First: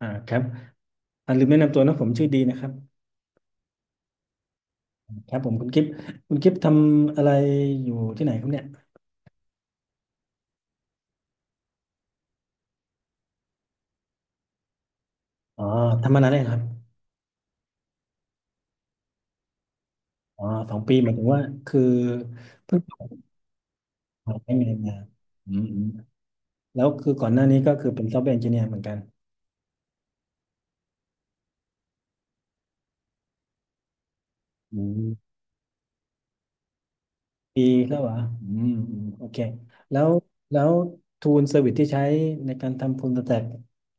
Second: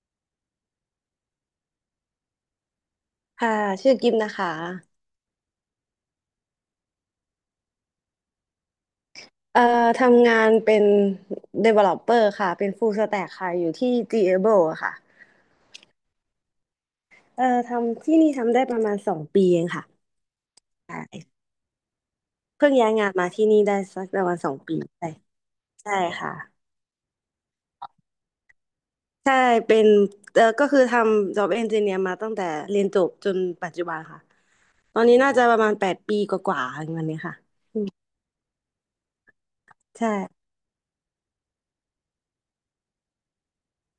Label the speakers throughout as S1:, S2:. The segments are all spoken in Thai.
S1: อ่าครับลืมแนะนำตัวนะผมชื่อดีนะครับ
S2: ค่ะชื่อกิมนะคะ
S1: ครับผมคุณกิฟต์คุณกิฟต์ทำอะไรอยู่ที่ไหนครับเนี่ย
S2: เอ่อทำงานเป็น developer ค่ะเป็น full stack ค่ะอยู่ที่ Gable อะค่ะ
S1: อ๋อทำมานานแล้วครับ
S2: ทำที่นี่ทำได้ประมาณสองปีเองค่ะ
S1: อ๋อสอง
S2: ใช
S1: ปีหมายถึงว่า
S2: ่
S1: คือ
S2: เพิ่ง
S1: เพิ่ง
S2: ย้ายงาน
S1: อ
S2: มาที่นี่ได้สักประมา
S1: อ
S2: ณ
S1: ก
S2: ส
S1: ได้
S2: อง
S1: งา
S2: ปี
S1: นมา
S2: ใช่
S1: อืมอืม
S2: ใช่ค่ะ
S1: แล้วคือก่อนหน้านี้ก็คือเป็นซอฟต์แวร์เอนจิเนียร์เหมือนกัน
S2: ใช่เป็นก็คือทำ job engineer มาตั้งแต่เรียนจบจนปัจจุบันค่ะ
S1: อื
S2: ตอนนี้น่า
S1: ม
S2: จะประมาณแปดปีกว่าๆอย่างเงี้ยค่ะ
S1: ปี
S2: อืม
S1: แล้วเหรออืมอืมโอเคแล้
S2: ใช่
S1: วแล้วทูลเซอร์วิสที่ใช้ในการทำ full stack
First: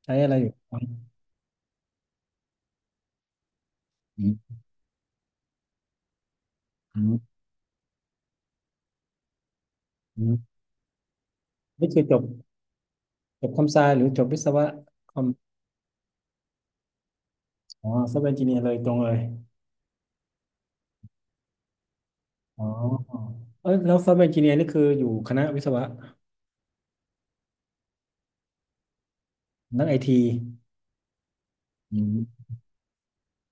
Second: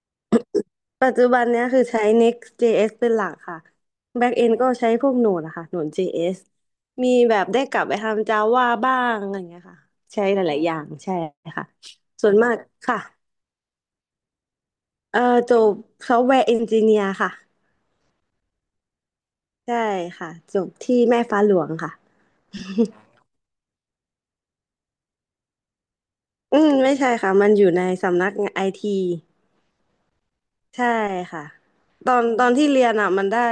S1: ใช้อะไรอยู่ครับ
S2: ปัจจุบันเนี้ยคือใช้ Next.js เป็นหลักค่ะ
S1: อืม
S2: Backend ก็ใช้พวก Node อะค่ะ Node.js
S1: อื
S2: มี
S1: ม
S2: แบบได้กลับไปทำ Java บ้างอะไรอย่างเงี้ยค่ะ
S1: อื
S2: ใช้ห
S1: ม
S2: ลายๆอย่างใช่ค่ะ
S1: นี่คือจบ
S2: ส่วนมากค่ะ
S1: จบคอมไซหรือจบวิศวะคอม
S2: จบ Software Engineer ค่ะ
S1: อ๋อซอฟต์แวร์เอนจิเนียร์เลยตรงเลย
S2: ใช่ค่ะจบที่แม่ฟ้าหลวงค่ะ
S1: อ๋อเออแล้วซอฟต์แวร์เอนจิเนียร์นี่คืออยู่คณะวิศวะ
S2: อืมไม่ใช่ค่ะมันอยู่ในสำนักงานไอที
S1: นักไอที
S2: ใช่ค่ะ
S1: อื
S2: ต
S1: ม
S2: อนที่เรียนอ่ะมันได้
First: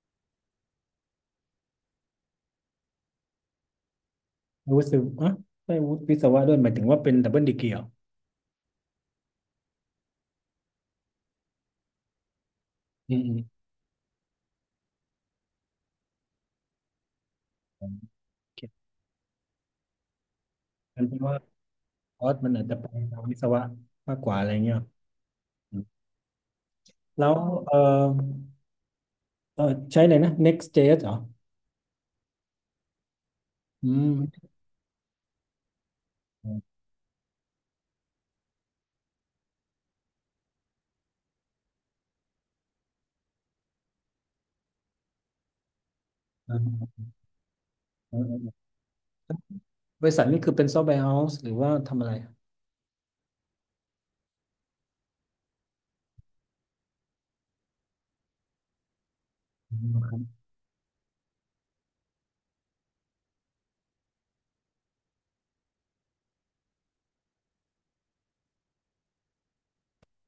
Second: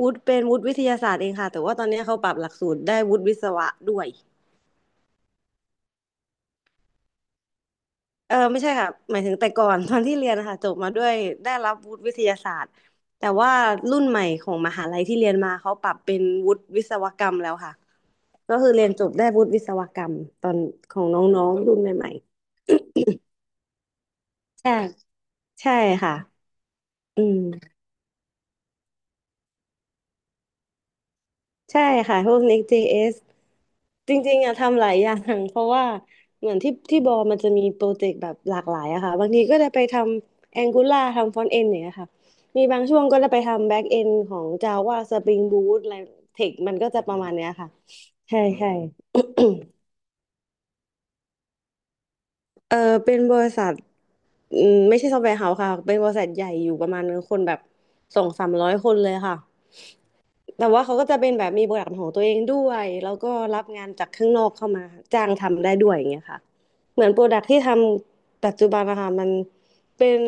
S2: วุฒิเป็นวุฒิวิทยาศาสตร์เองค่ะแต่ว่าตอนนี้เขาปรับหลักสูตรได้วุฒิวิศวะด้วย
S1: วุฒิอ่ะได้วุฒิวิศวะด้วยหมายถึงว่าเป็นดับเบิลดีกรีเหรอ
S2: เออไม่ใช่ค่ะหมายถึงแต่ก่อน ตอนที่เรียนนะคะจบมาด้วยได้รับวุฒิวิทยาศาสตร์
S1: อืม
S2: แต่
S1: อืม
S2: ว่ารุ่นใหม่ของมหาลัยที่เรียนมาเขาปรับเป็นวุฒิวิศวกรรมแล้วค่ะ
S1: อืม
S2: ก็คือเรียนจบได้วุฒิวิศวกรรมตอนข
S1: มั
S2: อ
S1: น
S2: ง
S1: เป็นว่า
S2: น้องๆรุ่นใหม่
S1: คอร์สมันอาจจะไปทางวิศวะมากกว่าอะไร
S2: ๆใช่
S1: เงี้ยหรอ
S2: ใช่
S1: อืม
S2: ค่ะอื
S1: แล้ว
S2: ม
S1: เออเออใช้อะไรนะ Next.js เหรอ
S2: ใช่ค่ะพวก Next.js
S1: อืม
S2: จริงๆอะทำหลายอย่าง เพราะว่าเห
S1: อื
S2: มือน
S1: ม
S2: ที่บอมันจะมีโปรเจกต์แบบหลากหลายอะค่ะบางทีก็จะไปทำ Angular ทำ Front End อย่างเงี้ยค่ะมีบางช่วงก็จะไปทำ Back End ของ Java Spring Boot อะไรเท
S1: อ
S2: คมันก็จะ
S1: ม
S2: ประมาณเนี้ยค่ะ
S1: อ
S2: ใช่
S1: ม
S2: ใช่
S1: บริษัทนี่คือเป็นซอฟต์แวร์เฮาส์หรือว่าทำอะไร
S2: เออเป็นบริษัทอืมไม่ใช่ซอฟต์แวร์เฮาส์ค่ะเป็นบริษัทใหญ่อยู่ประมาณคนแบบสองสามร้อยคนเลยค่ะ
S1: อืมครับ
S2: แต่ว่าเขาก็จะเป็นแบบมีโปรดักต์ของตัวเองด้วยแล้วก็รับงานจากข้างนอกเข้ามาจ้างทำได้ด้วยอย่างเงี้ยค่ะเหมือนโปรดักต์ที่ทำปัจจุบันนะคะมันเป็น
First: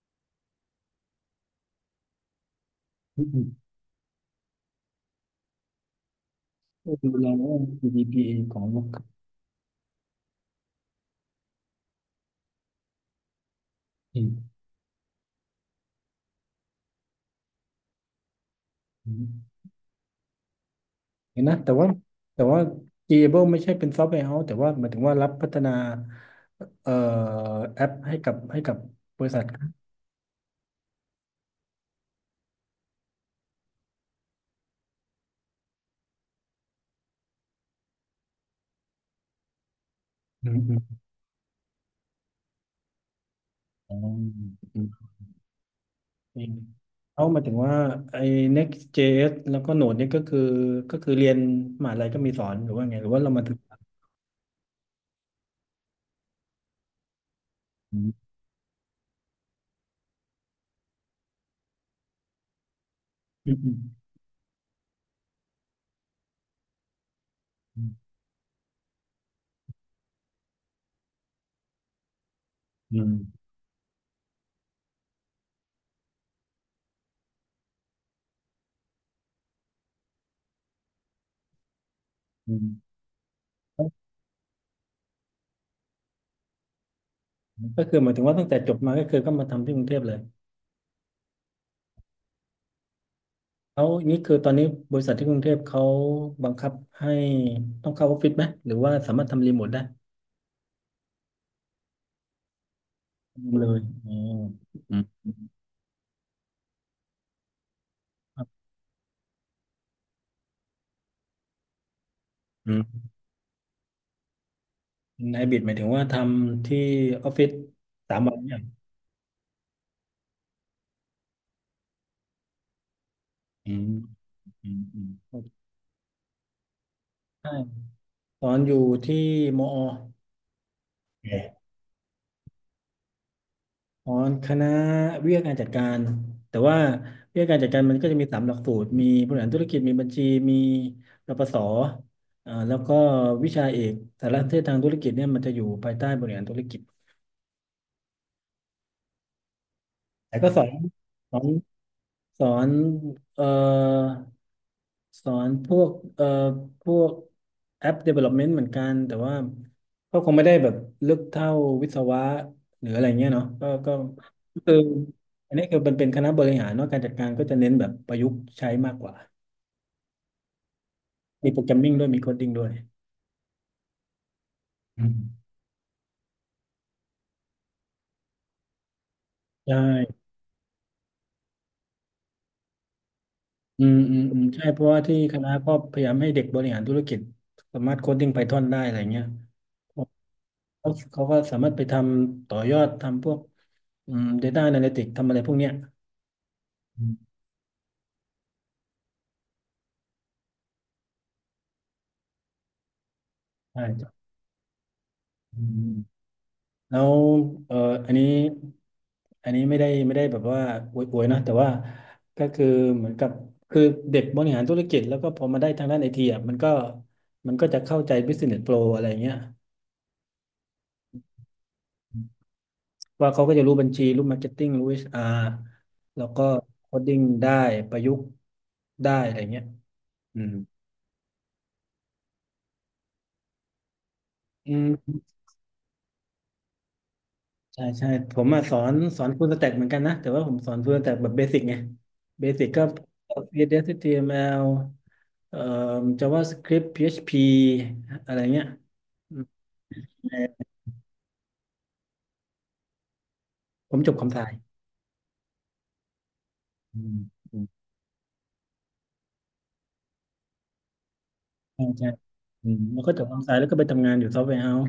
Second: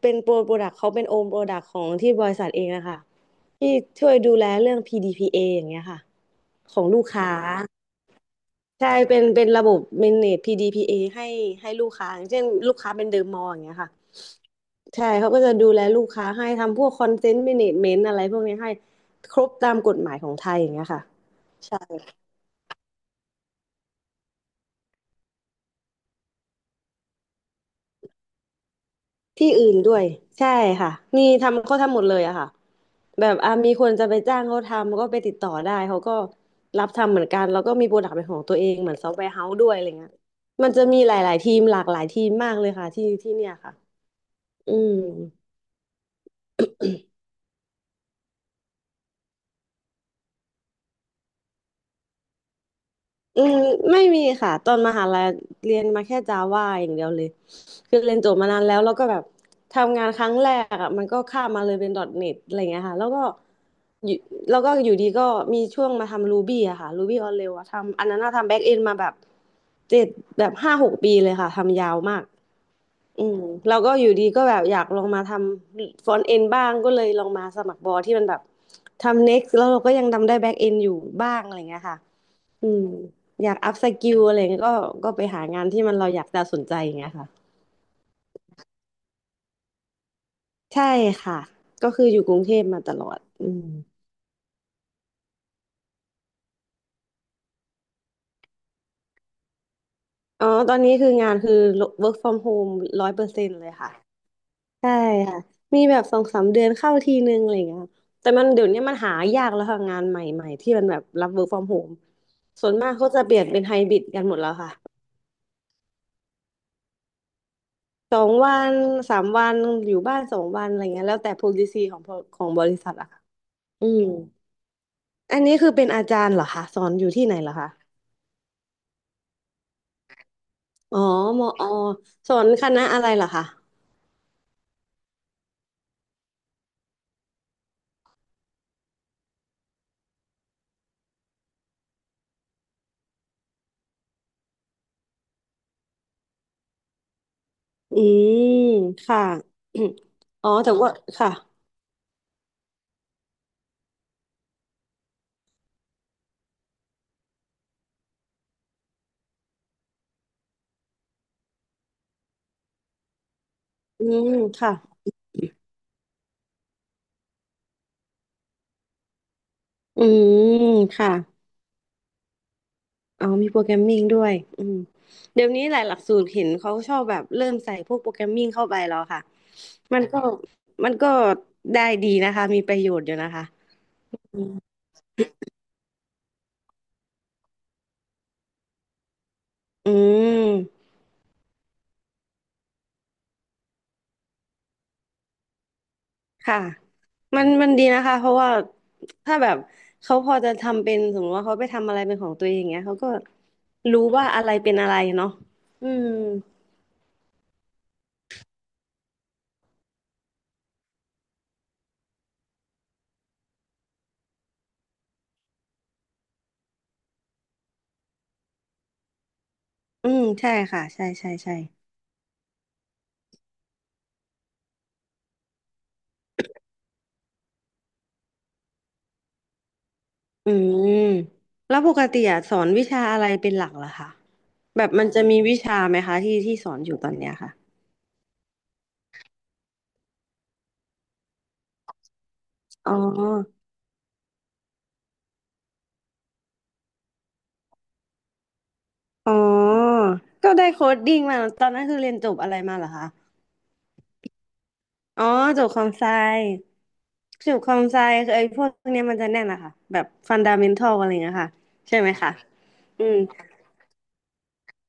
S2: เป็นโปรดักต์เขาเป็นโอมโปรดักต์ของที่บริษัทเองนะคะ
S1: อืม
S2: ที่ช่วยดูแลเรื่อง PDPA ออย่างเงี้ยค่ะของลูก
S1: ดูแล
S2: ค้า
S1: เรื่อง g d p อของลูก
S2: ใช่
S1: ค้า
S2: เป็นระบบ manage PDPA ให้ลูกค้าอย่างเช่นลูกค้าเป็นเดอะมอลล์อย่างเงี้ยค่ะ
S1: อ
S2: ใช่ เขาก็จะดูแลลูกค้าให้ทำพวกคอนเทนต์ a เมนต์อะไรพวกนี้ให้
S1: ืม
S2: ครบตามกฎหมายของไทยอย่างเงี้ยค่ะ
S1: เห็นนะแต่
S2: ใช่
S1: ว่าแต่ว่า Gable ไม่ใช่เป็นซอฟต์แวร์เฮาส์แต่ว่าหมายถึงว่ารับพัฒนาเอ่อแอปให้กับบริษัท
S2: ที่อื่นด้วยใช่ค่ะ นี่ทำเขาทำหมดเลยอะค่ะแบบอ่ะมีคนจะไปจ้างเขาทำก็ไปติดต่อได้เขาก็รับทำเหมือนกันแล้วก็มีโปรดักต์เป็นของตัวเองเหมือนซอฟต์แวร์เฮาส์ด้วยอะไรเงี้ย
S1: อืม
S2: มัน
S1: อื
S2: จะ
S1: ม
S2: มีหลายๆทีมหลากหลายทีมมากเลยค่ะที่เนี่ยค่ะ
S1: อ๋อ
S2: อื
S1: อื
S2: ม
S1: มอืมเขาหมายถึงว่าไอ้ Next.js แล้วก็ Node เนี่ยก็คือเรียนมหาลัยก็มีสอนหรือว่าไงหรือว่าเรา
S2: อื
S1: มาถึง
S2: มไม่มีค่ะตอนมหาลัยเรียนมาแค่จาว่าอย่างเดียวเลย
S1: อื
S2: คือเรียน
S1: ม
S2: จบมานานแล้วแล้วก็แบบทำงานครั้งแรกอ่ะมันก็ข้ามมาเลยเป็น .NET อทเน็ตอะไรเงี้ยค่ะแล้วก็
S1: อืม
S2: อยู่แล้วก็อยู่ดีก็มีช่วงมาทำ Ruby อะค่ะ Ruby on Rails อะ
S1: อื
S2: ทำอั
S1: ม
S2: นนั้นอะทำแบ็กเอนมาแบบเจ็ดแบบห้าหกปีเลยค่ะทำยาวมาก
S1: อื
S2: อืม
S1: ม
S2: แล้วก็อยู่ดีก็แบบอยากลองมาทำฟรอนต์เอนบ้างก็เลยลองมาสมัครบอที่มันแบบทำ Next แล้วเราก็ยังทำได้แบ็กเอนอยู่บ้างอะไรเงี้ยค่ะ
S1: อื
S2: อืม
S1: ม
S2: อยากอัพสกิลอะไรเงี้ยก็ไปหางานที่มันเราอยากจะสนใจอย่างเงี้ยค่ะ
S1: ก็คือหมายถึงว่าตั้งแต่จบมาก็คือก็มาทำที่กรุงเทพเลย
S2: ใช่ค่ะก็คืออยู่กรุงเทพมาตลอดอืม
S1: แล้วนี่คือตอนนี้บริษัทที่กรุงเทพเขาบังคับให้ต้องเข้าออฟฟิศไหมหรือว่าสามารถทำรีโมทได้
S2: อ๋อตอนนี้คืองานคือ work from home ร้อยเปอร์เซ็นต์
S1: เล
S2: เลย
S1: ย
S2: ค่ะ
S1: อ๋อ
S2: ใช่
S1: อืม
S2: ค่ะมีแบบสองสามเดือนเข้าทีนึงอะไรอย่างเงี้ยค่ะแต่
S1: ค
S2: มั
S1: รั
S2: นเดี๋ย
S1: บ
S2: วนี้มันหายากแล้วค่ะงานใหม่ๆที่มันแบบรับ work from home ส่วน
S1: อื
S2: มาก
S1: ม
S2: เขาจะเปลี่ยนเป็นไฮบริดกันหมดแล้วค่ะ
S1: ไฮบริดหมายถึงว่าทำที่ออฟฟิศสา
S2: สอ
S1: ม
S2: ง
S1: วัน
S2: วั
S1: เนี่ย
S2: นสามวันอยู่บ้านสองวันอะไรเงี้ยแล้วแต่ policy ของบริษัทอะค่ะ
S1: อื
S2: อื
S1: ม
S2: ม
S1: อืมอืม
S2: อันนี้คือเป็นอาจารย์เหรอคะสอนอยู่ที่ไหนเหร
S1: ใช่
S2: อคะ
S1: ตอนอยู่ที่มอ
S2: อ๋อมอสอนคณะอะไรเหรอคะ
S1: อ๋อคณะวิทยาการจัดการแต่ว่าวิทยาการจัดการมันก็จะมีสามหลักสูตรมีบริหารธุรกิจมีบัญชีมีรปศอ่าแล้วก็วิชาเอกสารสนเทศทางธุรกิจเนี่ยมันจะอยู่ภายใต้บริหารธุรกิจ
S2: อืมค่ะ
S1: แต่
S2: อ๋
S1: ก็
S2: อแต่ว่าค่ะ
S1: สอนสอนเอ่อ สอนพวกพวกแอป development เหมือนกันแต่ว่าก็คงไม่ได้แบบลึกเท่าวิศวะหรืออะไรเงี้ยเนาะก็
S2: อืม
S1: คือ
S2: ค่ะ
S1: อันนี้คือมันเป็นคณะบริหารเนาะการจัดการก็จะเน้นแบบประยุกต์ใช้มากกว่า
S2: อืมค่ะ
S1: มีโปรแกรมมิ่งด้วยมีโคดดิ้งด้วย
S2: อ๋อมีโปรแกรมมิ่งด้วยอืม
S1: อื
S2: เดี๋ย
S1: ม
S2: วนี้หลายหลักสูตรเห็นเขาชอบแบบเริ่มใส่พวกโปรแกรมมิ่งเข้าไปแล้วค่ะ
S1: ใช
S2: มันก็
S1: ่
S2: มันก็ได้ดีนะคะมีประโยชน์อยู่นะคะ
S1: อืมอืมอื
S2: อื
S1: ม
S2: ม
S1: ใช่เพราะว่าที่คณะก็พยายามให้เด็กบริหารธุรกิจสามารถโคดดิ้งไพทอนได้อะไรเงี้ย
S2: อืม
S1: เขาก็สามารถไปทำต่อยอดทำพวกอืม Data Analytics ทำอะไรพวกเนี้ย
S2: ค่ะ
S1: อืม
S2: มันมันดีนะคะเพราะว่าถ้าแบบเขาพอจะทำเป็นสมมติว่าเขาไปทำอะไรเป็นของตัวเองอย่างเงี้ยเขาก็รู้
S1: ใช่
S2: ว่าอะไรเป็นอะไรเนาะ
S1: อืม
S2: อืม
S1: แล้วเอ่ออันนี้อันนี้ไม่ได้แบบว่าอวยๆนะแต่ว่าก็คือเหมือนกับคือเด็กบริหารธุรกิจแล้วก็พอมาได้ทางด้านไอทีอ่ะมันก็จะเข้าใจ Business Pro อะไรเงี้ย
S2: อืมใช่ค่ะใช่ใช่ใช่
S1: ว่าเขาก็จะรู้บัญชีรู้มาร์เก็ตติ้งรู้ HR แล้วก็โคดดิ้งได้ประยุกต์ได้อะไรเงี้ยอื
S2: อื
S1: ม
S2: มแล้วปกติอะสอนวิชาอะไรเป็นหลักเหรอคะ
S1: อื
S2: แบบมันจะ
S1: ม
S2: มีวิชาไหมคะที่ที่สอนอยู่ตอนเนี้ยค่ะ
S1: ใช่ใช่ผมมาสอนฟูลสแต็กเหมือนกันนะแต่ว่าผมสอนฟูลสแต็กแบบเบสิกไงเบสิกก็
S2: อ๋อ
S1: c อสเอสเอชทีเอ็ม t อล เอ่อ JavaScript PHP อชพีอะไรเงี้ย
S2: อ๋
S1: อืม
S2: อ
S1: แต่
S2: ก็ได้โค้ดดิ้งมาตอนนั้นคือเรียนจบอะไรมาเหรอคะ
S1: ผมจบคอมไซ
S2: อ๋อจูบคอมไซ
S1: อืม
S2: จู
S1: อื
S2: บ
S1: ม
S2: คอมไซคือไอ้พวกเนี้ยมันจะแน่นอะค่ะแบบฟันดาเมนทัลอะไรเงี้ยค่ะ
S1: ใช่
S2: ใช่
S1: ใช่
S2: ไหมคะ
S1: อืมแล้ว
S2: อื
S1: ก็
S2: ม
S1: จบคอมไซแล้วก็ไปทำงานอยู่ซอฟต์แวร์เฮาส์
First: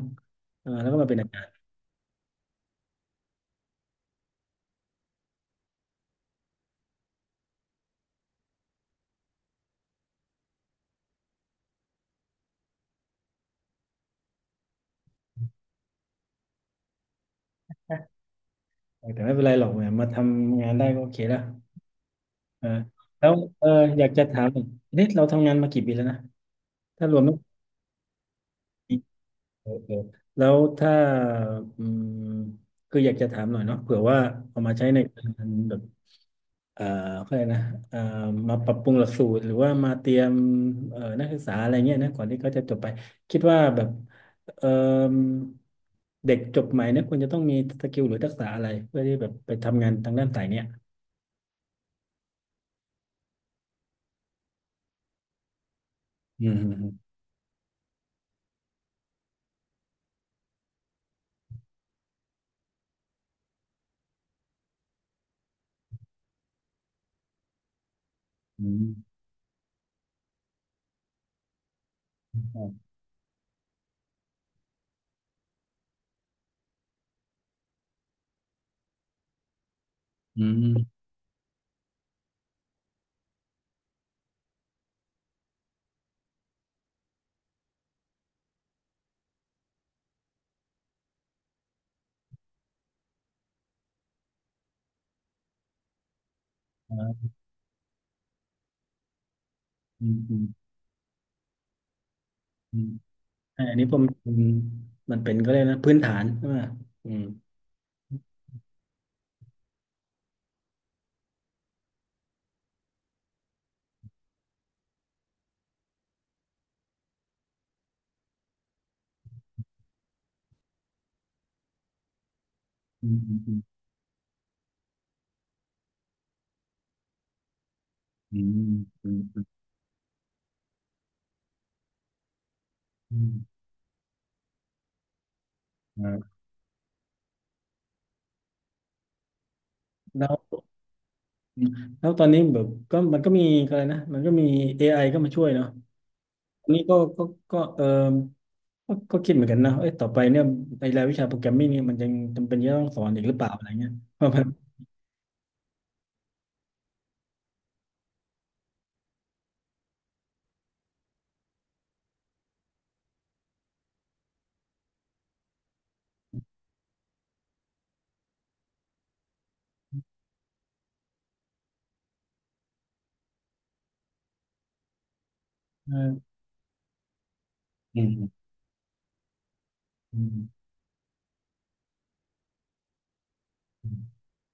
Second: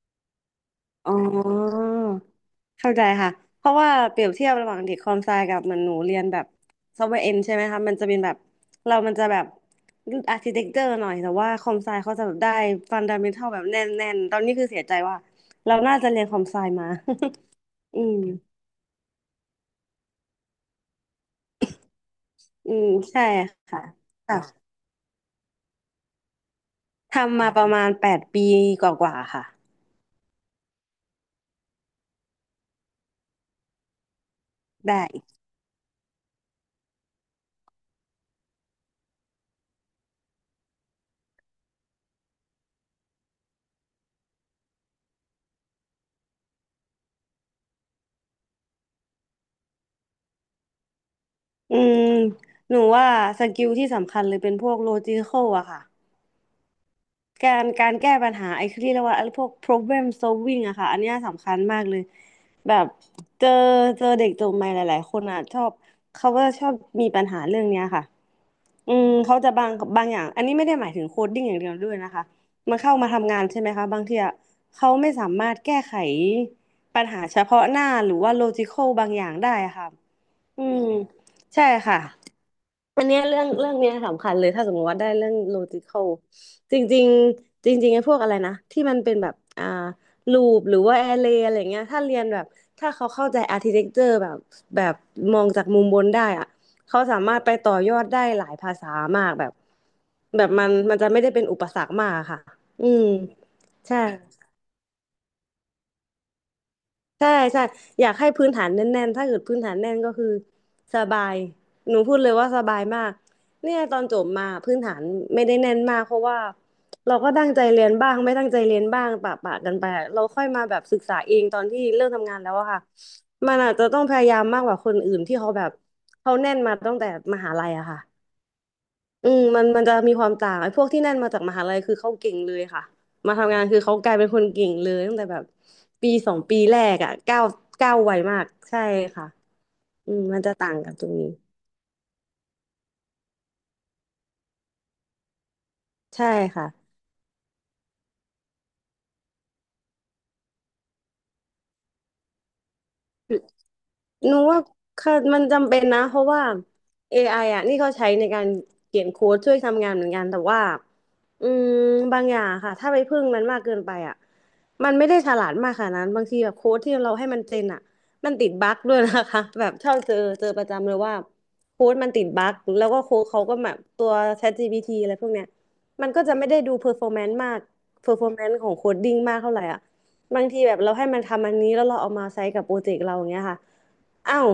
S1: เออแล้วก็มา
S2: อ๋
S1: เป็นอาจารย์
S2: อเข้าใจค่ะเพราะว่าเปรียบเทียบระหว่างเด็กคอมไซกับเหมือนหนูเรียนแบบซอฟต์แวร์เอนใช่ไหมคะมันจะเป็นแบบเรามันจะแบบอาร์ติเทคเจอร์หน่อยแต่ว่าคอมไซเขาจะแบบได้ฟันดาเมนทัลแบบแน่นแน่นตอนนี้คือเสียใจว่าเราน่าจะเรียนคอมไซมา อืม
S1: แต่ไม่เป็นไรหรอกเนี่ยมาทำงานได้ก็โอเคแล้วเออ
S2: อืมใช่
S1: แล้วเออ
S2: ค่ะ
S1: อยากจะ
S2: ค่ะ
S1: ถามหน่อยนี่เราทำงานมากี่ปีแล้วนะถ้ารวมไม่
S2: ทำมาประมาณ8 ปีก
S1: วี
S2: ว่าๆค่ะ
S1: เออเออแล้วถ้าอืมคืออยากจะถามหน่อยเนาะเผื่อว่าเอามาใช้ใน
S2: ได้
S1: การแบบ เอ่อเขาเลยกนะเอ่อมาปรับปรุงหลักสูตรหรือว่ามาเตรียมนักศึกษาอะไรเงี้ยนะก่อนที่เขาจะจบไปคิดว่าแบบเอ่อเด็กจบใหม่เนี่ยควรจะต้องมีสกิลหรือทักษะอะไรเพื่อที่แบบไปทำงานทางด้านสายเนี้ย
S2: อืมหนูว่าสกิลที่สำคัญเลยเป็นพวกโลจิค a l อะค่ะ
S1: อืม
S2: การการแก้ปัญหาไอ้ที่เรียกว่าไอ้พวก problem solving อะค่ะอันเนี้ยสำคัญมากเลยแบบเจอเจอเด็กจบใหม่หลายๆคนอะชอบเขาก็ชอบมีปัญหาเรื่องเนี้ยค่ะ
S1: อื
S2: อื
S1: ม
S2: มเขาจะบางบางอย่างอันนี้ไม่ได้หมายถึงโคดดิ้งอย่างเดียวด้วยนะคะมันเข้ามาทำงานใช่ไหมคะบางทีอะเขาไม่สามารถแก้ไขปัญหาเฉพาะหน้าหรือว่าโลจิค a l บางอย่างได้อะค่ะ
S1: อื
S2: อืม
S1: ม
S2: ใช่ค่ะอันเนี้ยเรื่องเรื่องเนี้ยสำคัญเลยถ้าสมมติว่าได้เรื่อง logical จริงๆจริงๆไอ้พวกอะไรนะที่มันเป็นแบบloop หรือว่า array อะไรเงี้ยถ้าเรียนแบบถ้าเขาเข้าใจ architecture แบบแบบมองจากมุมบนได้อะเขาสา
S1: อืม
S2: มารถไปต่อยอดได้หลายภาษามากแบบ
S1: อืมอื
S2: แบ
S1: ม
S2: บมันมันจะไม่ได้เป็นอุปสรรคมากค่ะ
S1: อื
S2: อื
S1: ม
S2: ม
S1: อมอันนี้ผ
S2: ใช่
S1: มมันเป็นก็เลยกนะพื้นฐานใช่ไหมอืม
S2: ใช่ใช่อยากให้พื้นฐานแน่นๆถ้าเกิดพื้นฐานแน่นก็คือสบายหนูพูดเลยว่าสบายมากเนี่ยตอนจบมาพื้นฐานไม่ได้แน่นมากเพราะว่าเราก็ตั้งใจเรียนบ้างไม่ตั้งใจเรียนบ้างปะปะกันไปอะเราค่อยมาแบบศึกษาเองตอนที่เริ่มทำงานแล้วอะค่ะ
S1: อืมอื
S2: มัน
S1: ม
S2: อาจจะต้องพยายามมากกว่าคนอื่นที่เขาแบบเขาแน่นมาตั้งแต่มหาลัยอะค่ะ
S1: อืมอืมอืม
S2: อื
S1: อื
S2: ม
S1: ม
S2: มันมันจะมีความต่างไอ้พวกที่นั่นมาจากมหาลัยคือเขาเก่งเลยค่ะ
S1: อื
S2: มา
S1: ม
S2: ทำงานคือเขากลายเป็นคนเก่งเลยตั้งแต่แบบปีสอ
S1: อ่า
S2: งปีแรกอ่ะก้าวก้าวไวมากใช่ค่ะอืม
S1: แล้ว
S2: มันจะต่างกันตรงนี้
S1: อืมแล้วตอนนี้แบบก็มันก็มีอะไรนะมันก็มี AI ก็มาช่วยเนาะ
S2: ใช่ค่ะ
S1: อันนี้ก็ก็ก็ก็ก็คิดเหมือนกันนะเอ้ยต่อไปเนี่ยไอ้รายวิชาโปรแกรมมิ่งเนี่ยมันยังจำเป็นจะต้องสอนอีกหรือเปล่าอะไรเงี้ยเพราะ
S2: หนู
S1: มัน
S2: ว่าค่ะมันจำเป็นนะเพราะว่า AI อไออ่ะนี่เขาใช้ในการเขียนโค้ดช่วยทำงานเหมือนกันแต่ว่าอืมบางอย่างค่ะถ้าไปพึ่งมันมากเกินไปอ่ะมันไม่ได้ฉลาดมากขนาดนั้นบางทีแบบโค้ดที่เราให้มันเจนอ่ะมันติดบั๊กด้วยนะคะ แบบเชอบเจอเจอประจำเลยว่าโค้ดมันติดบั๊กแล้วก็โค้ดเขาก็แบบตัว ChatGPT อะไรพวกเนี้ยมันก็
S1: เอ
S2: จะ
S1: อ
S2: ไม่ได้ดู performance มาก
S1: อืม
S2: performance ของโคดดิ้งมากเท่าไหร่อ่ะ
S1: อื
S2: บาง
S1: ม
S2: ทีแบบเราให้มันทำอันนี้แล้วเราเอามาใช้กับโปรเจกต์เราอย่างเงี้ยค่ะ
S1: อื
S2: อ้าว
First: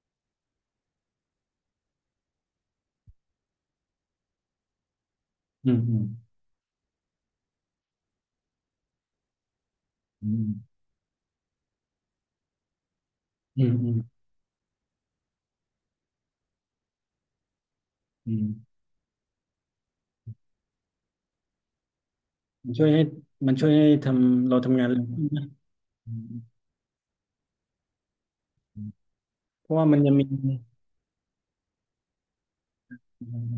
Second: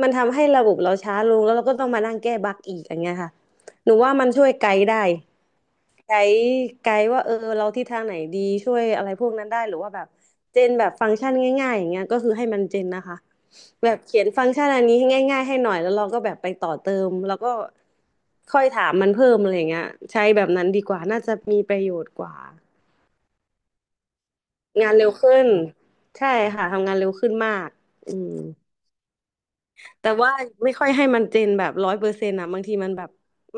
S2: มันทำให้ระบบเราช้าลงแล้วเราก็ต้องมานั่งแก้บั๊กอีกอย่างเงี้ยค่ะหนูว่ามันช่วยไกด์ได้
S1: มอืม
S2: ไกด์ไกด์ว่าเออเราทิศทางไหนดีช่วยอะไรพวกนั้นได้หรือว่าแบบ
S1: อื
S2: เจน
S1: ม
S2: แบบฟังก์ชันง่ายๆอย่างเงี้ยก็คือให้มันเจนนะคะ
S1: อืมอื
S2: แบ
S1: ม
S2: บเขียนฟังก์ชันอันนี้ให้ง่ายๆให้หน่อยแล้วเราก็แบบไปต่อเติมแล้วก็
S1: อื
S2: ค่อย
S1: ม
S2: ถามมันเพิ่มอะไรอย่างเงี้ยใช้แบบนั้นดีกว่าน่าจะมีประโยชน์กว่า
S1: มันช่วยให้ทำเราทำงาน
S2: งาน
S1: เร็ว
S2: เร็ว
S1: ขึ้น
S2: ขึ้
S1: นะ
S2: น
S1: อืม
S2: ใช่
S1: อืม
S2: ค่ะทำงานเร็วขึ้นมากอืม
S1: อืมเพราะว่ามัน
S2: แต่
S1: ยังมี
S2: ว่าไม่ค่อยให้มันเจนแบบ100%อ่ะบางทีมันแบบ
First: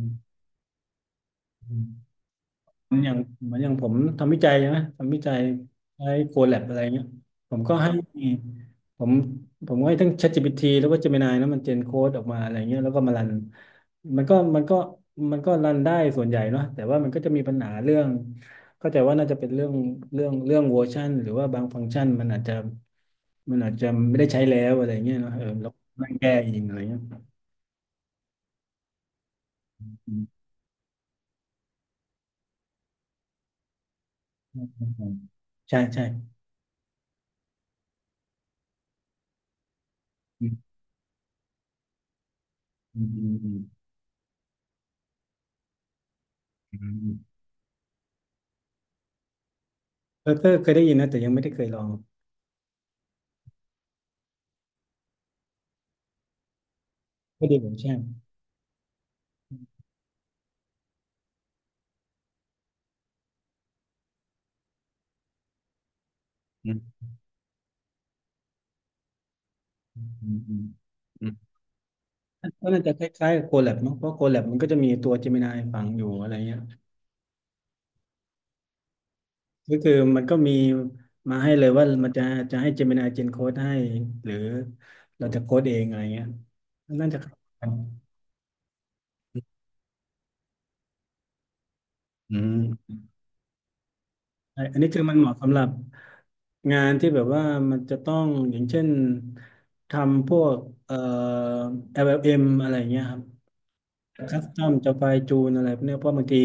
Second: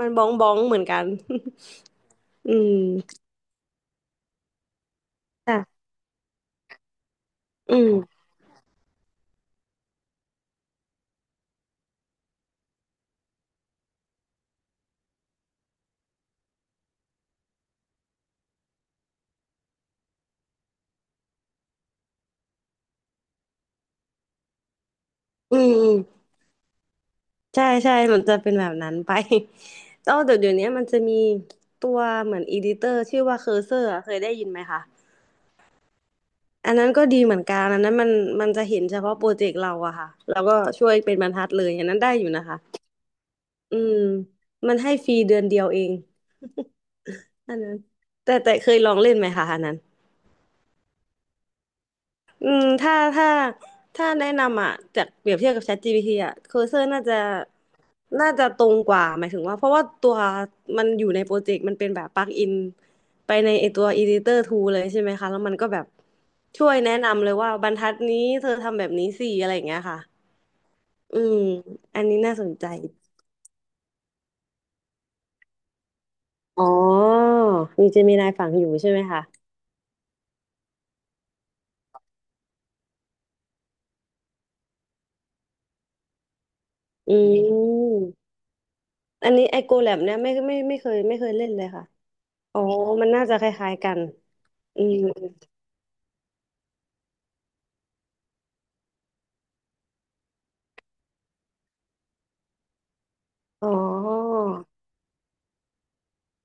S2: มันบ้องบ้องเหมือนกัน อืม
S1: เหมือนอย่างเหมือนอย่างผมทำวิจัยใะทำวิจัย
S2: ค่ะ
S1: ใช้โคแลบอะไรเงี้ยผมก็
S2: อื
S1: ให้
S2: ม
S1: ผมผมก็ให้ทั้ง ChatGPT แล้วก็ Gemini นะมันเจนโค้ดออกมาอะไรเงี้ยแล้วก็มารันมันก็มันก็มันก็รันได้ส่วนใหญ่เนาะแต่ว่ามันก็จะมีปัญหาเรื่องเข้าใจว่าน่าจะเป็นเรื่องเรื่องเวอร์ชันหรือว่าบางฟังก์ชันมันอาจจะไม่ได้ใช้แล้วอะไรเงี้ยเนาะเออ
S2: อืม
S1: แล้ว
S2: อืม
S1: นั่งแก้เองอะไรเงี้ย
S2: ใช่ใช่มันจะเป็นแบบนั้นไป แล้ว
S1: อื
S2: เดี๋
S1: ม
S2: ยวเดี๋ยวนี้มันจะมีตัวเหมือนอีดิเตอร์ชื่อว่าเคอร์เซอร์เคยได้ยินไหมคะ
S1: ใช่ใช่
S2: อันนั้นก็ดีเหมือนกันอันนั้นมันมันจะเห็นเฉพาะโปรเจกต์เราอะค่ะแล้ว
S1: อื
S2: ก็
S1: ม
S2: ช่วยเป็นบรรทัดเลยอันนั้นได้อยู่นะคะ
S1: อืมอืม
S2: อืมมันให้ฟรีเดือนเดียวเอง
S1: อืม
S2: อันนั้นแต่เคยลองเล่นไหมคะอันนั้น
S1: เบอร์เกอร์เคยได้ยินนะแต่ยังไม่ได้เคยลอง
S2: อืมถ้าแนะนำอ่ะจากเปรียบเทียบกับ ChatGPT อ่ะ Cursor น่าจะ
S1: ไม่ได้เหมือนแช่ม
S2: น่าจะตรงกว่าหมายถึงว่าเพราะว่าตัวมันอยู่ในโปรเจกต์มันเป็นแบบปลั๊กอินไปในไอตัว Editor Tool เลยใช่ไหมคะแล้วมันก็แบบช่
S1: อื
S2: วยแนะ
S1: ม
S2: นำเลยว่าบรรทัดนี้เธอทำแบบนี้สิอะไรอย่างเงี้ยค่ะ
S1: อืมอืม
S2: อื
S1: อืม
S2: มอันนี้น่าสนใจ
S1: ก็น่าจะคล้ายๆกับโคแลบมั้งเพราะโคแลบมันก็จะมีตัวเจมินายฝังอยู่อะไรเงี้ย
S2: อ๋อมีเจมินายฝังอยู่ใช่ไหมคะ
S1: ก็คือมันก็มีมาให้เลยว่ามันจะจะให้เจมินายเจนโค้ดให้หรือเราจะโค้ดเองอะไรเงี้ยน่าจะ
S2: อื
S1: คล้ายกัน
S2: มอันนี้ไอโกแลบเนี่ยไม่เคยเล่นเลยค่ะ
S1: อื
S2: อ๋อ
S1: ม
S2: มันน่าจะคล้ายๆกัน
S1: ใช่อัน
S2: อื
S1: นี้
S2: ม
S1: คือมันเหมาะสำหรับงานที่แบบว่ามันจะต้องอย่างเช่นทำพวกเอ่อแอ l m อลเอ็มอะไรอย่างเงี้ยครับ
S2: อ๋อ
S1: คัสตอมจะไฟล์จูนอะไรพวกเนี้ยเพราะบางที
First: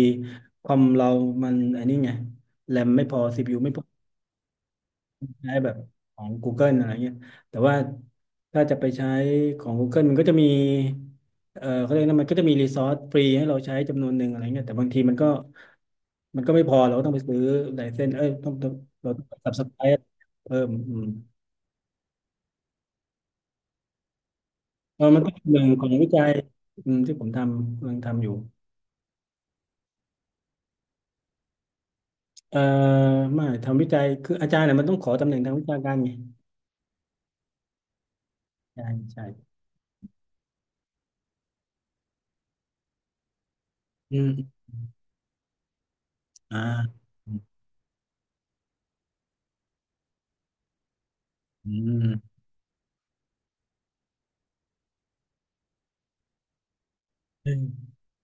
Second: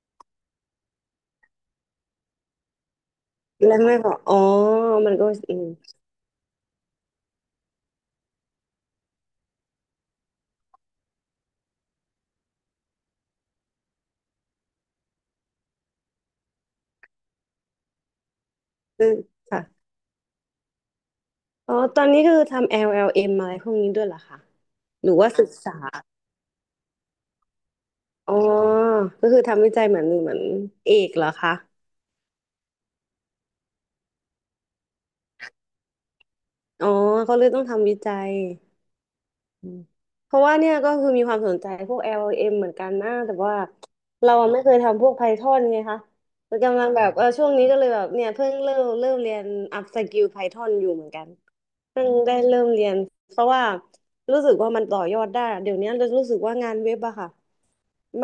S1: คอมเรามันไอันนี้ไงแรมไม่พอ CPU ไม่
S2: แล้
S1: พ
S2: ว
S1: อ
S2: ไม่บอกอ๋อมันก็
S1: ใช้
S2: อืม
S1: แบบของ Google อะไรเงี้ยแต่ว่าถ้าจะไปใช้ของ Google มันก็จะมีเขาเรียกนะมันก็จะมีรีซอสฟรีให้เราใช้จำนวนหนึ่งอะไรเงี้ยแต่บางทีมันก็มันก็ไม่พอเราก็ต้องไปซื้อไลเซนส์เอ้ยต้อง
S2: ซึ่
S1: เรา
S2: ง
S1: ต้องสับ
S2: ค่ะ
S1: สไครเพิ่มอืม
S2: อ๋อตอนนี้คือทำ LLM อลแอลเอ็มอะไรพวกนี้ด้วยเหรอคะ
S1: เออ
S2: หรือ
S1: มัน
S2: ว่า
S1: ก็เป็
S2: ศึ
S1: น
S2: ก
S1: หนึ่ง
S2: ษา
S1: ของวิจัยอืมที่ผมทำกำลังทำอยู่
S2: อ๋อก็คือทำวิจัยเหมือนเอกเหรอคะ
S1: เอ่อไม่ทำวิจัยคืออาจารย์เนี่ยมันต้องขอตำแหน่งทางวิชาการไง
S2: อ๋อเขาเลยต้องทำวิจัย
S1: ใช่ใช่
S2: อืมเพราะว่าเนี่ยก็คือมีความสนใจพวก LLM เอ็มเหมือนกันนะแต่ว่า
S1: อื
S2: เราอะไม่
S1: ม
S2: เคยทำพวก Python ไงคะแต่กำลังแบ
S1: อ่า
S2: บเออช่วงนี้ก็เลยแบบเนี่ยเพิ่งเริ่มเรียนอัพสก l ลไพทอนอยู่เหมือนกัน
S1: อื
S2: เพิ่ง
S1: ม
S2: ได้เริ่มเรียนเพราะว่ารู้สึกว่ามันต่อยอดได้เดี๋ยวนี้รู้สึกว่างานเว็บอะค่ะ
S1: อืม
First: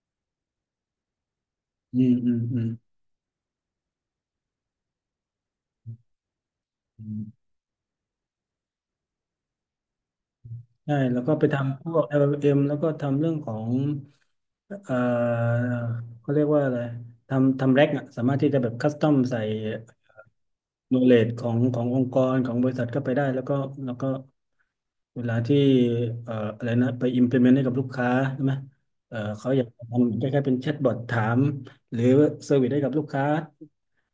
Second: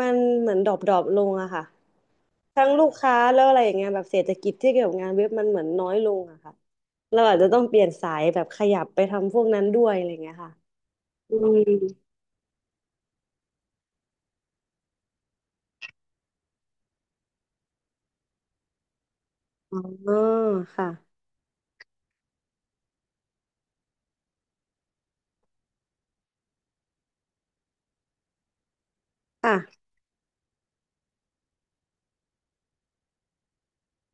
S2: มันเหมือนดรอปลงอะค่ะ
S1: อืมอืมอืมอืม
S2: ทั้งลูกค้าแล้วอะไรอย่างเงี้ยแบบเศรษฐกิจที่เกี่ยวกับงานเว็บมันเหมือนน้อยลงอะค่ะ
S1: อื
S2: เราอา
S1: ม
S2: จจะต้องเปลี่ยนสายแบบขยับไปทำพวกนั้นด้วยอะไรอย่างเงี้ยค่ะ
S1: ใช่ แล้วก็
S2: อื
S1: ไป
S2: ม
S1: ทำพวก l ็ m แล้วก็ทำเรื่องของ เอ่อเขาเรียกว่าอะไร ทำแร็กอะสามารถที่จะแบบคัสตอมใส่
S2: อ๋อค่ะ
S1: โนเลจของขององค์กรของบริษัทเข้าไปได้แล้วก็แล้วก็ เวลาที่อะไรนะ ไป implement ให้กับลูกค้าใช่ไหมเขาอยากท
S2: ค่ะ
S1: ำคล้ายๆเป็นแชทบอทถามหรือเซอร์วิสให้กับลูกค้า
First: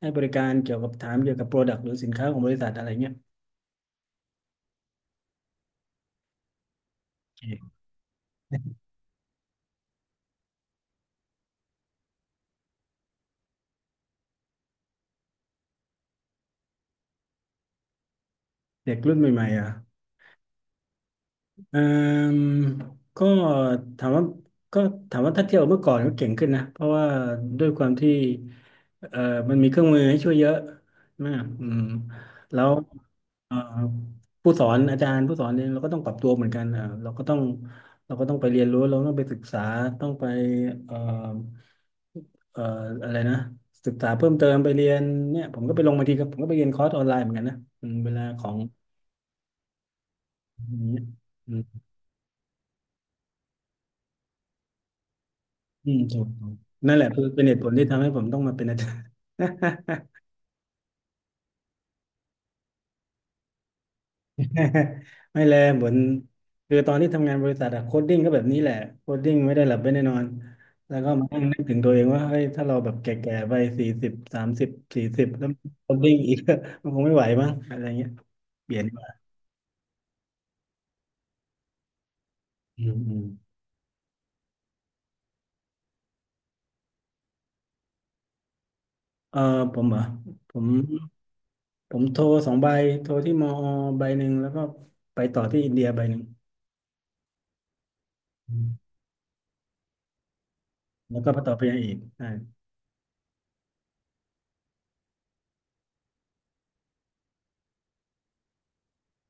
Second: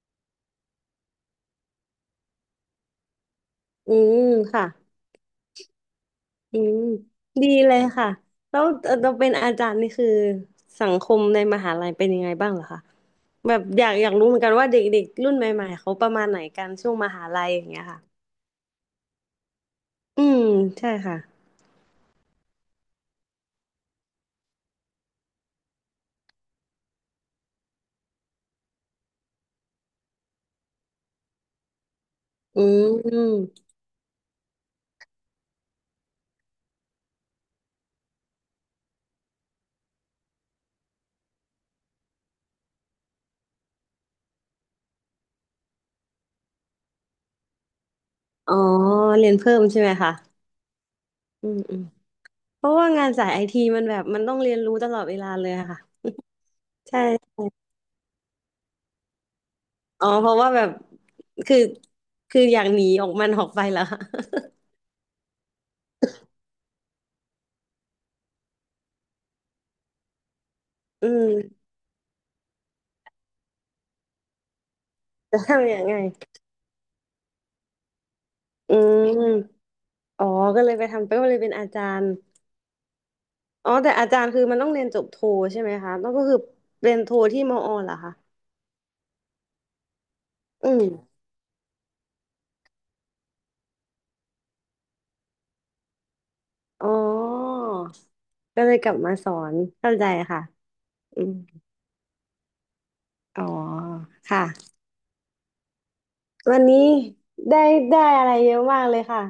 S1: ให้บริการเกี่ยวกับถามเกี่ยวกับ Product หรือสินค้าของบริษัทอะไรเงี้ย
S2: อืมค่ะอืมดีเลยค่ะแล้วเราเป็นอาจารย์นี่คือสังคมในมหาลัยเป็นยังไงบ้างเหรอคะ แบบอยากรู้เหมือนกันว่าเด็กๆรุ่นใหม่ๆเขาประมาณไหนกันช่วงมหาลัยอย่างเงี้ยค่ะ
S1: เด็กรุ่นใหม่ๆอ่ะ
S2: อืมใช่ค่ะ
S1: เอ่มก็ถามว่าก็ถ้าเทียบกับเมื่อก่อนก็เก่งขึ้นนะเพราะว่าด้วยความที่เอ่อมันมีเครื่องมือให้ช่วยเยอะมากอืมแล้
S2: อื
S1: ว
S2: ม
S1: เอ่อผู้สอนอาจารย์ผู้สอนเนี่ยเราก็ต้องปรับตัวเหมือนกันอ่ะเราก็ต้องไปเรียนรู้เราต้องไปศึกษาต้องไปเอ่อเอ่ออะไรนะศึกษาเพิ่มเติมไปเรียนเนี่ยผมก็ไปลงบางทีก็ผมก็ไปเรียนคอร์สออนไลน์เหมือนกันนะอืมเวลาขอ
S2: อ๋อ
S1: ง
S2: เรียนเพิ่มใช่ไหมคะ
S1: อย่างเงี้ย
S2: อืมอื
S1: อื
S2: มเพราะว่างานสายไอทีมันแบบมันต้องเรียนรู้ตลอดเวลาเลยอะค่ะ
S1: อืมถูกถูกนั่นแหละคือ
S2: ใช่
S1: เป็นเหตุผลที่ทำให้ผมต้องมาเป็นอาจารย์
S2: อ๋อ เพราะว่าแบบคือคืออยากหนีออกมันออกไปแล้ว
S1: ไม่แลเหมือนคือตอนที่ทำงานบริษัทอะโคดดิ้งก็แบบนี้แหละโคดดิ้งไม่ได้หลับไม่ได้นอนแล้ว
S2: อื
S1: ก็มา
S2: ม
S1: นั่งนึกถึงตัวเองว่าเฮ้ยถ้าเราแบบแก่ๆไป40 30 40
S2: จะ
S1: แล้ว
S2: ทำยัง
S1: โค
S2: ไง
S1: ดดิ้งอีก มันคงไม่ไหวมั้งอะไรเงี้ยเป
S2: อื
S1: ลี่ยนดีก
S2: ม
S1: ว่า
S2: อ๋อก็เลยไปทำไปก็เลยเป็นอาจารย์
S1: อืมอืม
S2: อ๋อแต่อาจารย์คือมันต้องเรียนจบโทใช่ไหมคะแล้วก็คือเรียนโทที่มอเหรอคะ
S1: เออผมเหรอผม
S2: อืม
S1: ผมโทร2 ใบโทรที่มอใบหนึ่งแล้วก็ไปต่อที่อินเดียใบหนึ่ง
S2: อ๋อ
S1: อื
S2: ก็เลย
S1: ม
S2: กลับมาสอนเข้าใจค่ะ
S1: แล้
S2: อื
S1: วก็
S2: ม
S1: ไปต่อไปยังอีกใช่
S2: อ๋อ ค่ะ วันนี้ได้ได้อะไรเยอะมากเลยค่ะ